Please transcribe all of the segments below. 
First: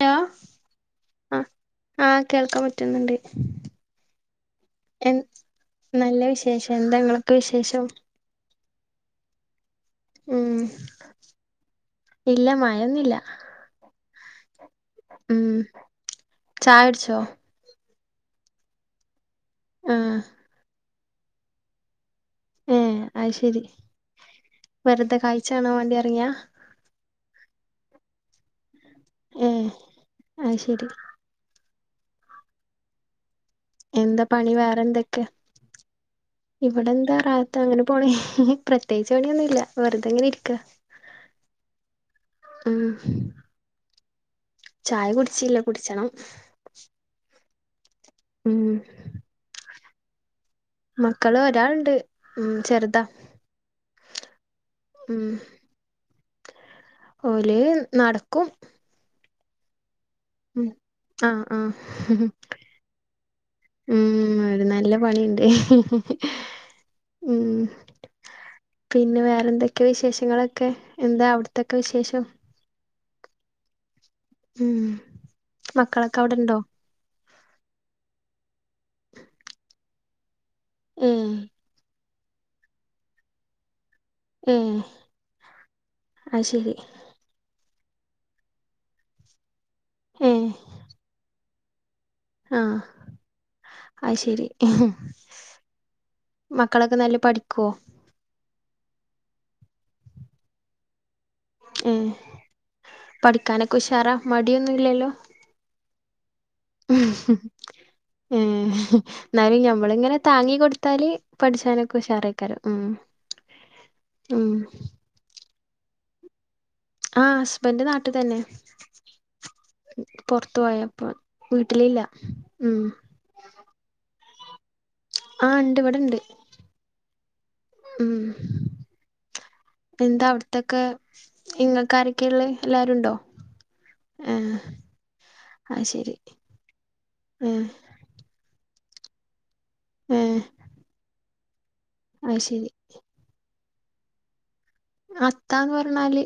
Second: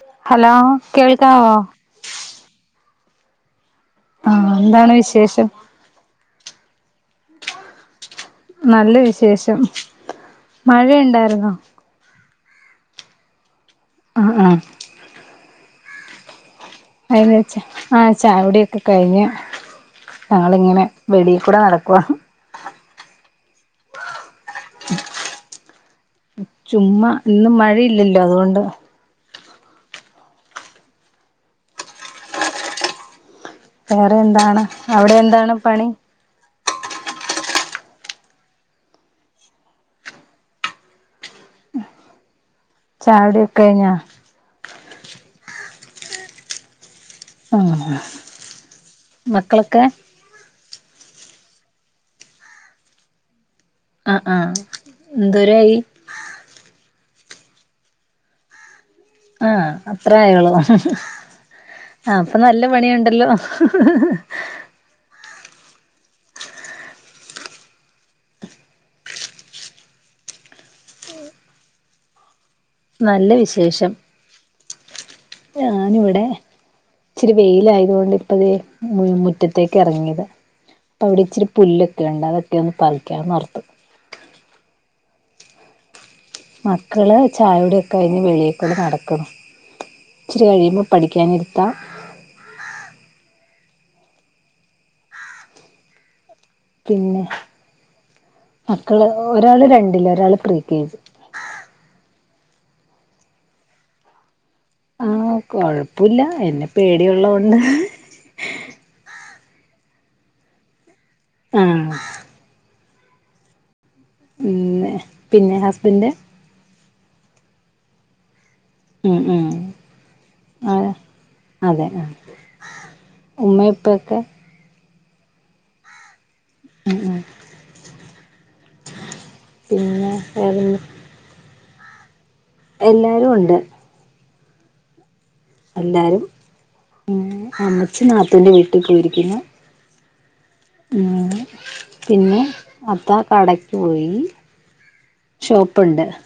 Hello ആ ആ കേൾക്കാൻ പറ്റുന്നുണ്ട് ആഹ് എന്താണ് എ വിശേഷം നല്ല വിശേഷം എന്താ നിങ്ങൾക്ക്‌ വിശേഷം നല്ല വിശേഷം ഉം മഴ ഉണ്ടായിരുന്നോ ഇല്ല മായൊന്നില്ല ആ ആ ഉം ചായ കുടിച്ചോ വയ്യറുവെച്ച ആ ചായോടിയൊക്കെ കഴിഞ്ഞ് ആ ആളിങ്ങനെ വെളിയിൽ കൂടെ നടക്കുവാ ഏ അശേരി വെറുതെ കാഴ്ച കാണാൻ വേണ്ടി ഇറങ്ങിയാ ചുമ്മാ ഇന്നും മഴയില്ലല്ലോ അതുകൊണ്ട് ഏ അശേരി വേറെ എന്താ പണി എന്താണ് വേറെ അവിടെ എന്തൊക്കെ എന്താണ് പണി ഇവിടെ എന്താ റാത്ത അങ്ങനെ പോണ പ്രത്യേച്ച് പേണിയൊന്നും ഇല്ല വെറുതെങ്ങനെ ഇരിക്ക [unintelligible] ചായുടിക്കെ കഴിഞ്ഞാ ചായ കുടിച്ചില്ല കുട്ച്ചണം ആ മക്കളൊക്കെ മക്കള് ഒരാളുണ്ട് ഉം ചെറുതാ ആ ആ എന്തോരായി ഓലെ നടക്കും ആ അത്ര ഉം ആയുള്ളൂലേ ആ അപ്പ നല്ല പണിയുണ്ടല്ലോ ഉം ഒരു നല്ല പണിയുണ്ട് ഉം പിന്നെ വേറെന്തൊക്കെ വിശേഷങ്ങളൊക്കെ എന്താ അവിടത്തൊക്കെ വിശേഷം നല്ല വിശേഷം ഉം മക്കളൊക്കെ ഞാനിവിടെ അവിടെണ്ടോ ഇച്ചിരി വെയില ആയതുകൊണ്ട് ഇപ്പ തേ മുറ്റത്തേക്ക് ഇറങ്ങിയതാ അപ്പ ഏ അവിടെ ഇച്ചിരി പുല്ല് രണ്ടതൊക്കെ ഒന്ന് പറിക്കാനോർതു ഏ അത് ശരി മക്കളെ ചായകുടിയൊക്കെ കഴിഞ്ഞ് വെളീക്കൂടെ നടക്കുന്നു ഏ ഇച്ചിരി കഴിയുമ്പോൾ പഠിക്കാനി ര്ത്താം ആ അത്ശരി മക്കളൊക്കെ നല്ല പിന്നെ പഠിക്കുവോ മക്കള് ഒരാളെ രണ്ടിലെ ഒരാളെ പ്രീ കെ ജി ഉം പഠിക്കാനൊക്കെ ഉഷാറാ മടിയൊന്നൂല്ലല്ലോ ആഹ് കൊഴപ്പുല്ല എന്നെ ഉം ഹും പേടിയുള്ളോണ്ട് എന്നാലും ഞമ്മളിങ്ങനെ താങ്ങി കൊടുത്താല് ആഹ് പഠിച്ചാനൊക്കെ ഉഷാറായിക്കാരം ഉം പിന്നെ ഹസ്ബൻഡ് ആ ഹസ്ബൻഡ് നാട്ടിത്തന്നെ ഉം ഉം ആ പോയപ്പോ അതെ വീട്ടിലില്ല ആ ഉം ഉമ്മയും പ്പക്കെ ആഹ് ഉണ്ട് ഇവിടിണ്ട് ഉം ഉം ഉം പിന്നെ എന്താ വേറെന്ത് അവിട്ത്തൊക്കെ ഇങ്ങ കാരക്കെയുള്ള എല്ലരുണ്ടോ എല്ലാരും ഉണ്ട് ആ എല്ലാരും ആഹ് അമ്മച്ചി നാത്തൂന്റെ വീട്ടിൽ പോയിരിക്കുന്നു ഉം ഉ പിന്നെ അത്താ കടക്ക് പോയി അത്താന്ന് ഷോപ്പുണ്ട് പറഞ്ഞാലെ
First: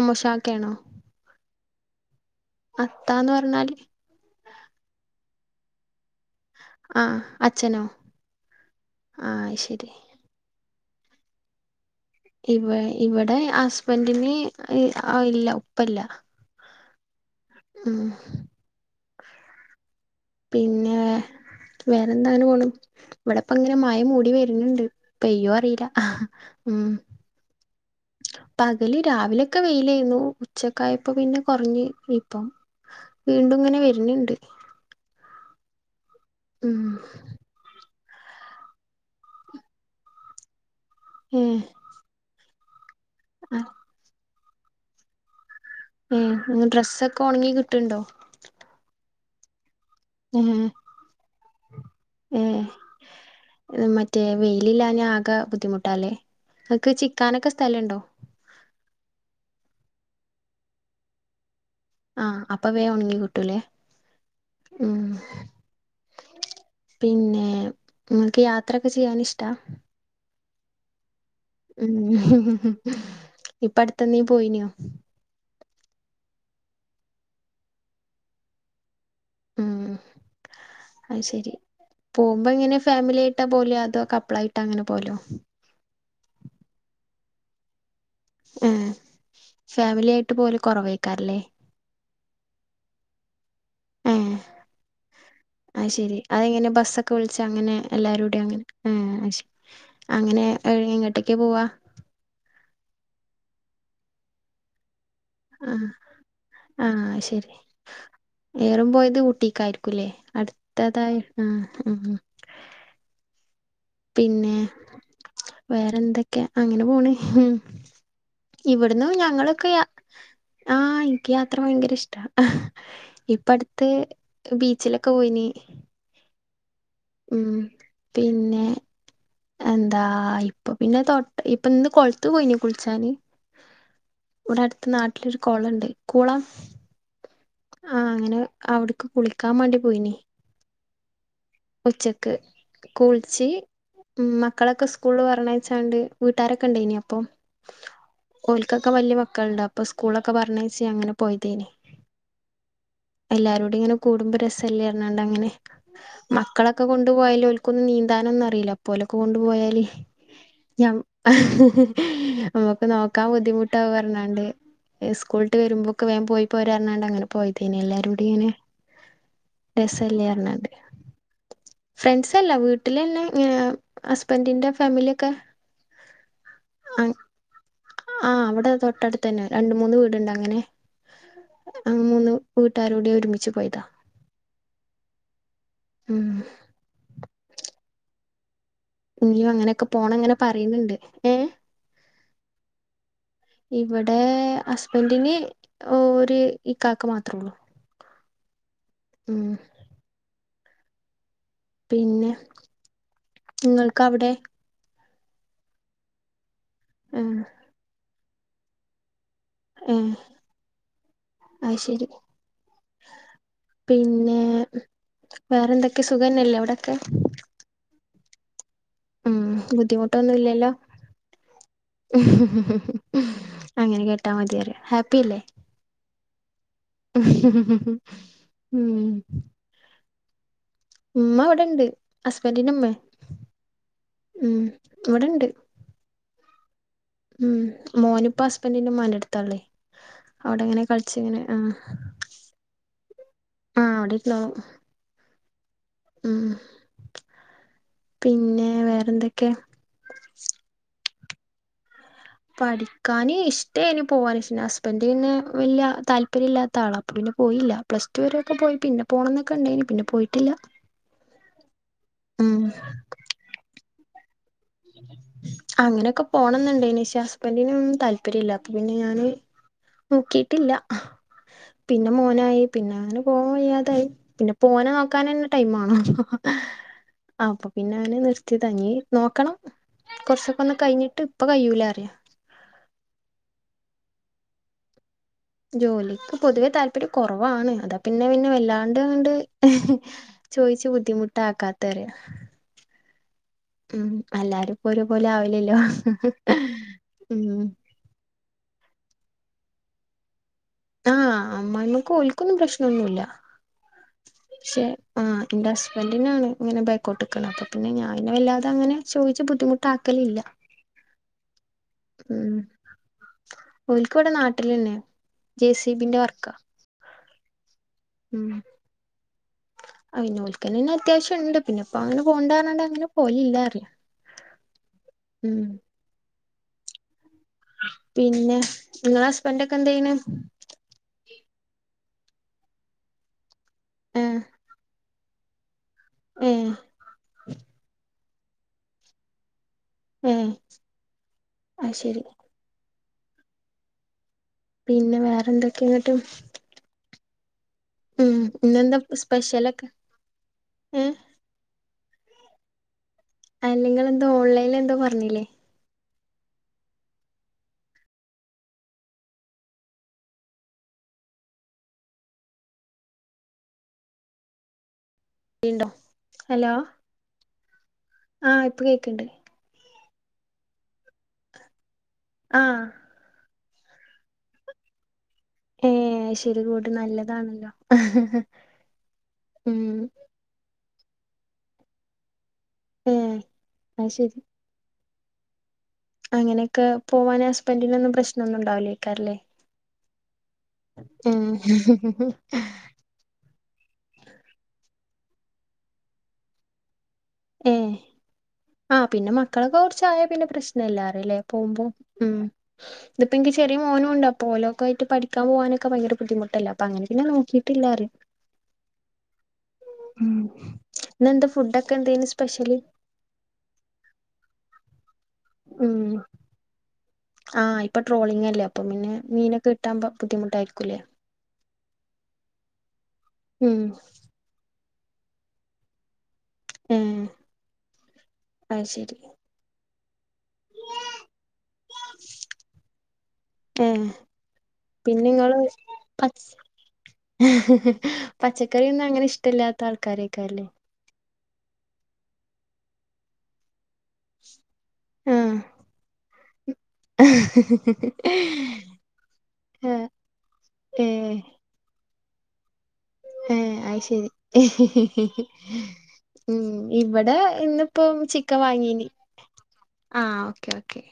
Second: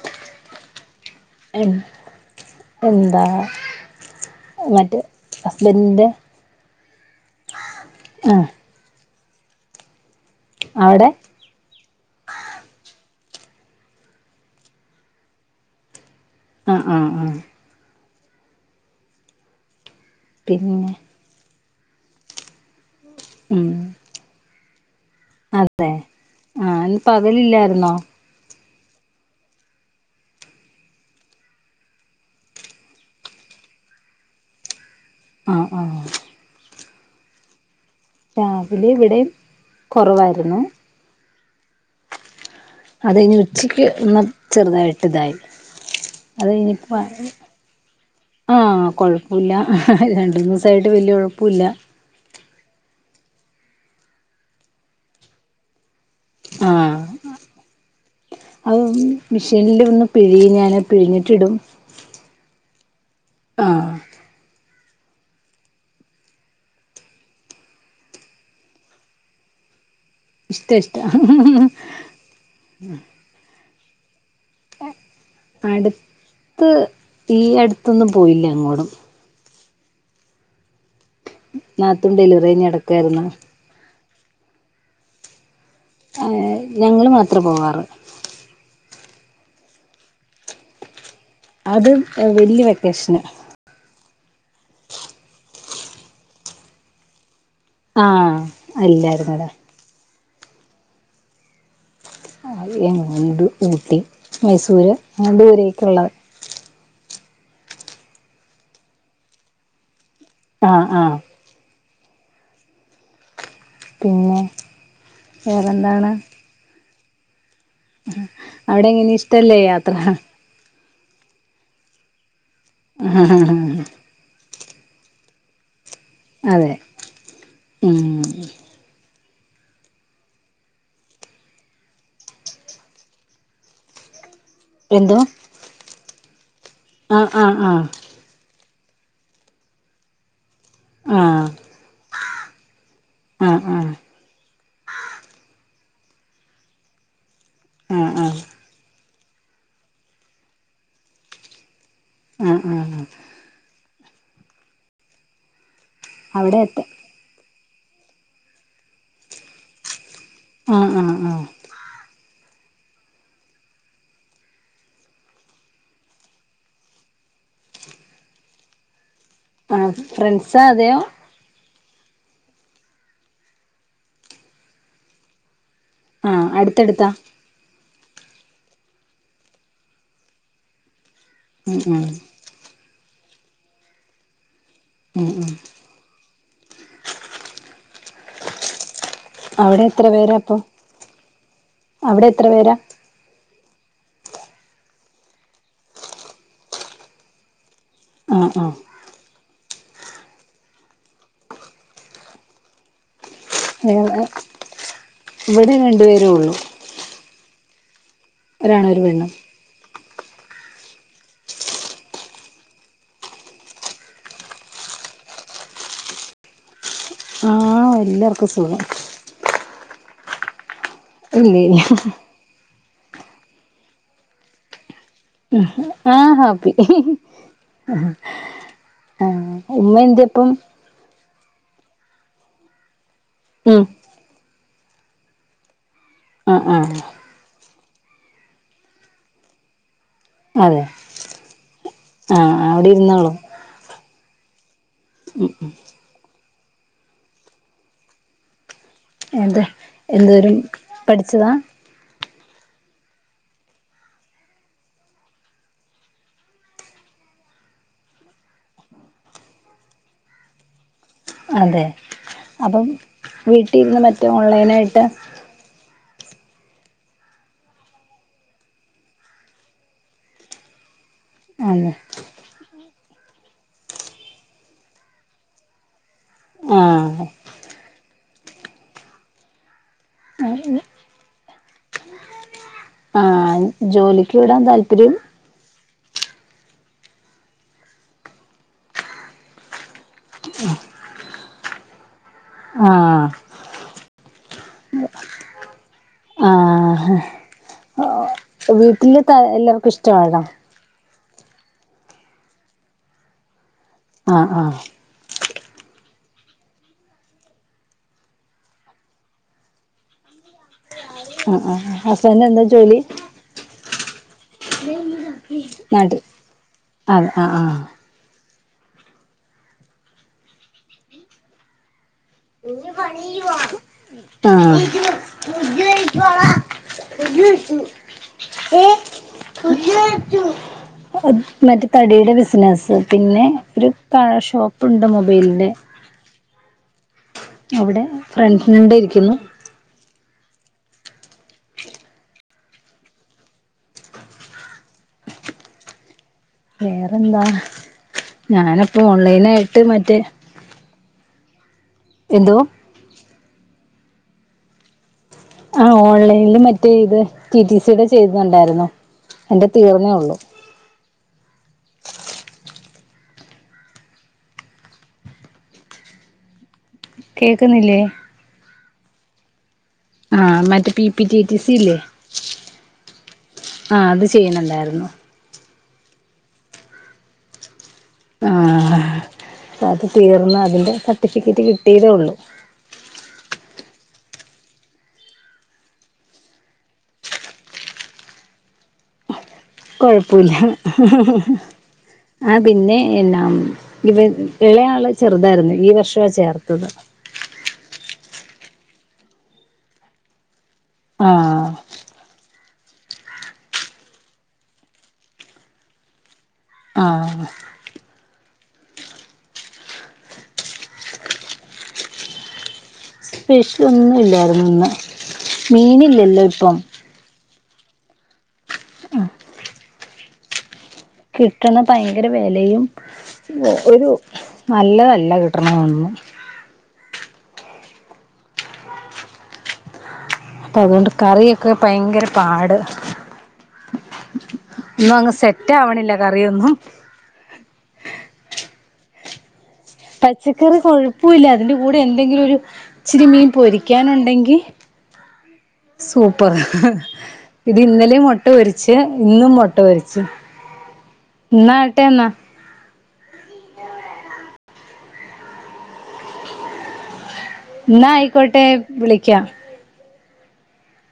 അമോഷാ ക്കയാണോ എന്താ പറഞ്ഞാല് മറ്റെ ഹസ്ബന്റിൻ്റെ ആ അച്ഛനോ ആ അത് ശരി അവിടെ ഇവ ഇവിടെ ഹസ്ബന്റിന് ആ ഇല്ല ഉപ്പല്ല ആ ആ ആ ഉം പിന്നെ വേറെന്താ ങ്ങനോണ് ഉം ഇവിടിപ്പനിങ്ങനെ മഴ മൂടി വരുന്നുണ്ട് പെയ്യോ അറിയില്ല അതെ ആ ഉം ഇന്ന് പകലില്ലായിരുന്നോ പകല് രാവിലൊക്കെ വെയിലായിരുന്നു ഉച്ചക്കായപ്പം പിന്നെ കൊറിഞ്ഞ് ഇപ്പം വീണ്ടും ഇങ്ങനെ വര്ണ് ണ്ട് ആ ആ ഉം ആ രാവിലെ ഇവിടേം കുറവായിരുന്നു ഉം അത് കഴിഞ്ഞ് ഉച്ചയ്ക്കെ ഒന്നാ ചെറുതായിട്ട് ഇതായി അതെ ഏഹ് എനിക്ക് ഡ്രസ്സൊക്കെ ഒണങ്ങി കിട്ടുണ്ടോ? ആ കൊഴപ്പം ഇല്ല രണ്ടുമൂന്നു ദിവസായിട്ട് വലിയ കുഴപ്പമില്ല ഏ മറ്റേ വെയിലില്ലാഞ്ഞാകെ ബുദ്ധിമുട്ടാല്ലേ നിക്ക് ആഹ് ചിക്കാനൊക്കെ സ്ഥലോ ണ്ടോ അത് മെഷീനില് ഒന്ന് പിഴുകി ഞാനെ പിഴിഞ്ഞിട്ടിടും ആ അപ്പ വേ ഒണങ്ങി കിട്ടൂല്ലേ ആഹ് ഉം പിന്നെ നിങ്ങക്ക് യാത്രയൊക്കെ ചെയ്യാൻ ഇഷ്ടാ ഇഷ്ട ഇഷ്ട ഉം ഇപ്പ അടുത്തന്നീ പോയിനോ അടുത്ത് ഈ അടുത്തൊന്നും പോയില്ല എങ്ങോടും ഉം ആ ശെരി നാത്തൂൻ ഡെലിവറി പോകുമ്പോ കഴിഞ്ഞ് ഇങ്ങനെ ഫാമിലി കെടക്കായിരുന്നു ആയിട്ടാ പോലെയ അതോ കപ്പ് പ്ലൈട്ട് അങ്ങനെ പോലോ ആ ഞങ്ങള് മാത്രേ പോവാറ് ആ ഫാമിലി ആയിട്ട് പോലെ കൊ റവെ അത് വല്യ വെക്കേഷന് ഏഹ് അത് ശരി അതെങ്ങനെ ബസ്സൊക്കെ വിളിച്ച് അങ്ങനെ ആഹ് എല്ലാരുടെ അങ്ങനെ ഏഹ് അത് ശ്ശെ അല്ലായിരുന്നടാ അതുവഴി എങ്ങോട്ടേക്ക പോവാ അങ്ങണ്ടു ഊട്ടി മൈസൂര് അങ്ങനെ ആഹ് ദൂരെയ്ക്കൊള്ളത് ആഹ് ശരി ഏറും പോയത് ഊട്ടിക്കായിരിക്കുംല്ലേ അടുത്തതായി ആഹ് ആഹ് പിന്നെ വേറെന്താണ് വേറെന്തൊക്കെ അങ്ങനെ പോണ് അവിടെ ഇവിടുന്ന് എങ്ങനെ ഇഷ്ടല്ലേ ഞങ്ങളൊക്കെ യാ യാത്ര ആഹ് എനിക്ക് യാത്ര ഭയങ്കര ഇഷ്ട ഇപ്പ അടുത്ത് ബീച്ചിലൊക്കെ പോയിന് അതെ പിന്നെ എന്താ ഇപ്പൊ പിന്നെ തൊട്ട ഇപ്പൊ ഇന്ന് കൊളത്ത് പോയിനി കുളിച്ചാന് ഇവിടെ അടുത്ത എന്തോ നാട്ടിലൊരു കോളണ്ട് കുളം ആഹ് ആഹ് ആഹ് അവിടക്ക് കുളിക്കാൻ വേണ്ടി പോയിനി ആഹ് ഉച്ചക്ക് കൂളിച്ച് ആഹ് ആഹ് മക്കളൊക്കെ സ്കൂള്ല് പറഞ ച്ചാണ്ട് വീട്ടാരൊക്കെ ഉണ്ടയിനി അപ്പം ആഹ് ആഹ് ഓൽക്കൊക്കെ വലിയ മ ക്കളുണ്ട് അപ്പൊ സ്കൂളൊക്കെ പറഞ്ഞയച്ചി അങ്ങനെ പോയതേനി ആഹ് ആഹ് എല്ലാരോടും ഇങ്ങനെ കൂടുമ്പോ രസല്ലേ പറഞ്ഞോണ്ട് അങ്ങനെ അവിടെ എത്ത മക്കളൊക്കെ കൊണ്ടുപോയാല് ഓല് ഒന്നും നീന്താനൊന്നും അറിയില്ല അപ്പോലൊക്കെ കൊണ്ടു പോയാല് ആഹ് ഞ്ഞം ആഹ് ആഹ് നമുക്ക് നോക്കാൻ ബുദ്ധിമുട്ടാവ പറഞ്ഞോണ്ട് സ്കൂള്ട്ട് വരുമ്പോക്കെ വേഗം പോയി പോരാന്ന് പറഞ്ഞോണ്ട് അങ്ങനെ പോയതേനി എല്ലാരൂടി ഇങ്ങനെ ആഹ് രസല്ലേ ഫ്രണ്ട്സാ പറഞ്ഞാണ്ട് അതെയോ ഫ്രണ്ട്സല്ല വീട്ടിലന്നെ ഏഹ് ഹസ്ബന്റിന്റെ ഫാമിലിയൊക്കെ ആഹ് ആ അടുത്തടുത്താ ആഹ് അവിടെ തൊട്ടടുത്ത് തന്നെ രണ്ട് മൂന്ന് വീടുണ്ട് അങ്ങനെ ഉം ആഹ് ഉം മൂന്ന് വീട് ട്ടാരോടി ഒരുമിച്ച് പോയതാ ഉം ഉം ഉം ഇനിയും അവിടെ അങ്ങനെയൊക്കെ എത്ര പോണം അങ്ങനെ പേരാ അപ്പൊ പറയുന്നുണ്ട് ഏഹ് അവിടെ എത്ര പേരാ ഇവിടെ ഹസ്ബൻറിന് ഒരുര് ഈ കാക്ക മാത്രേ ഉള്ളൂ ആഹ് ആഹ് ഉം പിന്നെ നിങ്ങൾക്ക് വേറെ അവിടെ ഇവിടെ രണ്ടു പേരേ ഉള്ളൂ ഉം ഒരാണും ഒരു പെണ്ണും ഏഹ് ആത് ശരി പിന്നെ വേറെന്തൊക്കെ സുഖന്നല്ലേ അവിടൊക്കെ ആഹ് എല്ലാവർക്കും സുഖം ഉം ബുദ്ധിമുട്ടൊന്നും ഇല്ലല്ലോ ഇല്ല ഇല്ല അങ്ങനെ കേട്ടാൽ മതിപറയ ഹാപ്പ് ആഹ് ഹാപ്പി ഉം പ്പം ഉമ്മ അവിടെണ്ട് ഹസ്ബൻറിന്റെമ്മേ ഉം ഇവിടെണ്ട് ഉം ഉം ഉം മോനിപ്പ ഹസ്ബന്റിന്റെ ഉമ്മാന്റടുത്താ ഇള്ളെ. അതെ അവിടെങ്ങനെ കളിച്ച്ങ്ങനെ ആ ആഹ് അവിടെ ഇരുന്നോളും ആ എവിടെ ലോ ഉം ഉം ഉം പിന്നെ വേറെന്തൊക്കെ അതെ എന്തോരം പഠിച്ചതാ? പഠിക്കാന് ഇഷ്ടേന് പോവാന് പക്ഷേ ഹസ്ബന്റിന് വല്യ താല്പര്യം ഇല്ലാത്ത ആളാ അപ്പൊ പിന്നെ പോയില്ല. പ്ലസ്ടു വരൊക്കെ പോയി പിന്നെ പോണംന്നൊക്കെ ഇണ്ടേനി പിന്നെ പോയിട്ടില്ല. അതെ ഉം അപ്പം വീട്ടിരുന്ന് മറ്റേ ഓൺലൈനായിട്ട് ക്കെ പോണംന്നുണ്ടേനി പഷെ ഹസ്ബന്റിനൊന്നും താല്പര്യല്ല അപ്പൊ പിന്നെ ഞാന് നോക്കിട്ടില്ല. അതെ പിന്നെ മോനായി പിന്നെ അങ്ങനെ പോയി അതായ് പിന്നെപ്പോനെ നോക്കാനന്നെ ടൈമേണം. ആഹ് അപ്പൊ പിന്നെ ഞാന് നിർത്തിയതാ എനി നോക്കണം കൊറച്ചൊക്കെ ഒന്ന് കഴിഞ്ഞിട്ട് ഇപ്പൊ കയ്യൂലാറിയാ ആഹ് ജോലിക്ക് വിടാൻ താല്പര്യം ജോലിക്ക് പൊതുവെ താല്പര്യം കുറവാണ്. അതാപിന്നെ പിന്നെ വല്ലാണ്ട്ണ്ട് ചോയിച്‌ ച്ച് ബുദ്ധിമുട്ടാക്കാത്തെ അറിയോ ആഹ് ഉം അല്ലാരുപ്പോ ഒരുപോലെ ആവില്ലല്ലോ ഒ ഉം ഓ വീട്ടിൽതാ എല്ലർക്കും ഇഷ്ടമായിരുന്നോ? ആഹ് അമ്മായമ്മയ്ക്ക് ഓൽക്കൊന്നും പ്രശ്നൊന്നുല്ല ആഹ് ആഹ് പക്ഷെ ആ എന്റെ ഹസ്ബന് തിന്നാണ് ഇങ്ങനെ ബേക്കോട്ട്ക്ക്ണത്. അപ്പൊ പിന്നെ ഞായിനെ വല്ലാതങ്ങനെ ചോയിച്ചു ബുദ്ധിമുട്ടാക്കലില്ല. ആ ആ ഹസ്ന്റെ ഉം എന്താ ജോലി? ഓൽക്ക് ഇവിടെ നാട്ടിലന്നെ ജെ സീ ബിന്റെ വർക്കാ ആന്ന് ആ ആ ഉം ആ പിന്നെ ഓൽക്കന്നെന്നെ പിന്നെ അത്യാവശ്യണ്ട് പിന്നെ അപ്പം അങ്ങനെ പോണ്ടാർഞ്ഞോണ്ട് അങ്ങനെ പോയലില്ലാ പറിയാ. ഉം പിന്നെ നിങ്ങളെ ഹസ്ബൻഡൊക്കെ എന്തെയ്യ്ണ് [unintelligible] തടിയുടെ ബിസിനസ്സ് പിന്നെ ഒരു കഴ ഷോപ്പുണ്ട് മൊബൈലിന്റെ ഉം അവിടെ ഫ്രണ്ട്സിനണ്ട് ഇരിക്കുന്നു. ഉം അത്ശരി പിന്നെ വേറെന്തൊക്കെയന്നിട്ട് വേറെന്താ ഇന്നെന്താ ഞാനപ്പൊ ഓൺലൈനായിട്ട് സ്പെഷ്യലൊക്കെ മറ്റേ ഏഹ് എന്ത്വോ? അയെ നിങ്ങൾ എന്തോ ഓൺലൈൽ എന്തോ പറഞ്ഞില്ലേ ഓൺലൈനില് മറ്റേ ഇത് ടി ടി സി യുടെ ചെയ്യുന്നുണ്ടായിരുന്നു. എന്റെ തീർന്നേ ഉള്ളു [inaudible] വീണ്ടും ഹലോ കേക്കുന്നില്ലേ ക്കണ്ട് ആഹ് മറ്റേ P P T T C ഇല്ലേ ആഹ് ആ അത് ചെയ്യണണ്ടായിരുന്നു. ഏ ശരി കൂട്ട് നല്ലതാണല്ലോ ആ ഉം അത് തീർന്ന് അതിന്റെ സർട്ടിഫിക്കറ്റ് കിട്ടിയതേ ഉള്ളു ഉം അത് ശരി അങ്ങനൊക്കെ പോവാന്ഹസ്ബൻറിന് ഒന്നും പ്രശ്നം ഒന്നും ഉണ്ടാവില്ല ക്കല്ലേ കുഴപ്പമില്ല ആ പിന്നെ എന്നാ ഇത് ഇളയാള് ചെറുതായിരുന്നേ ഈ വർഷാ ചേർത്തത്. ഉം ആ പിന്നെ മക്കളൊക്കെ കുറച്ച് ആയ പിന്നെ പ്രശ് നം ഇല്ലാറിയില്ലേ ആഹ് പോകുമ്പോ ഉം ഇപ്പൊതെനിക്ക് ചെറിയ മോനൂണ്ട്. അപ്പൊ ഓലൊക്കായിട്ട് പഠിക്കാൻ പോകാനൊക്കെ ഭയങ്കര ബുദ്ധിമു ട്ടലാ. അപ്പൊ അങ്ങനപിന്നെ ആഹ് നോക്കിയിട്ടില്ലാ പറയാ ഇന്നെന്താ ഫുഡൊക്കെ എന്തേന് സ്പെഷ്യല്? സ്പെഷ്യൽ ഒന്നും ഇല്ലായിരുന്നു ഇന്ന്. ഉം മീനില്ലല്ലോ ഇപ്പം. ആ ഇപ്പ ട്രോളിംഗ് അല്ലേ അപ്പം പിന്നെ മീനൊക്കെ കിട്ടാൻ ബുദ്ധിമുട്ടായിരിക്കൂലേ. കിട്ടുന്ന ഭയങ്കര വിലയും ഉം ഒരു നല്ലതല്ല കിട്ടണ തൊന്നും. ഉം അ ശരി അപ്പൊ അതുകൊണ്ട് കറിയൊക്കെ ഭയങ്കര പാട്. ഉം ഒന്നും അങ്ങ് പിന്നെങ്ങള് സെറ്റ് ആവണില്ല പച്ച കറിയൊന്നും പച്ചക്കറിയൊന്നും അങ്ങനെ ഇഷ്ട ഇല്ലാത്ത ആൾക്കാരൊക്കെയായിരിക്കും അല്ലേ. പ്പൂല്ല അതിന്റെ കൂടെ എന്തെങ്കിലും ഒരു ഇച്ചിരി മീൻ പൊരിക്കാനുണ്ടെങ്കി സൂപ്പർ. ഇത് ഇന്നലെയും മുട്ട പൊരിച്ച് ഇന്നും മുട്ട ആ പൊരിച്ച് ഇന്നാട്ടെ എന്നാ ഏ അയ് ശരി ഉം ഇവടെ എന്നാ ആയിക്കോട്ടെ വിളിക്കാം ആ ഓക്കെ ഓക്കേ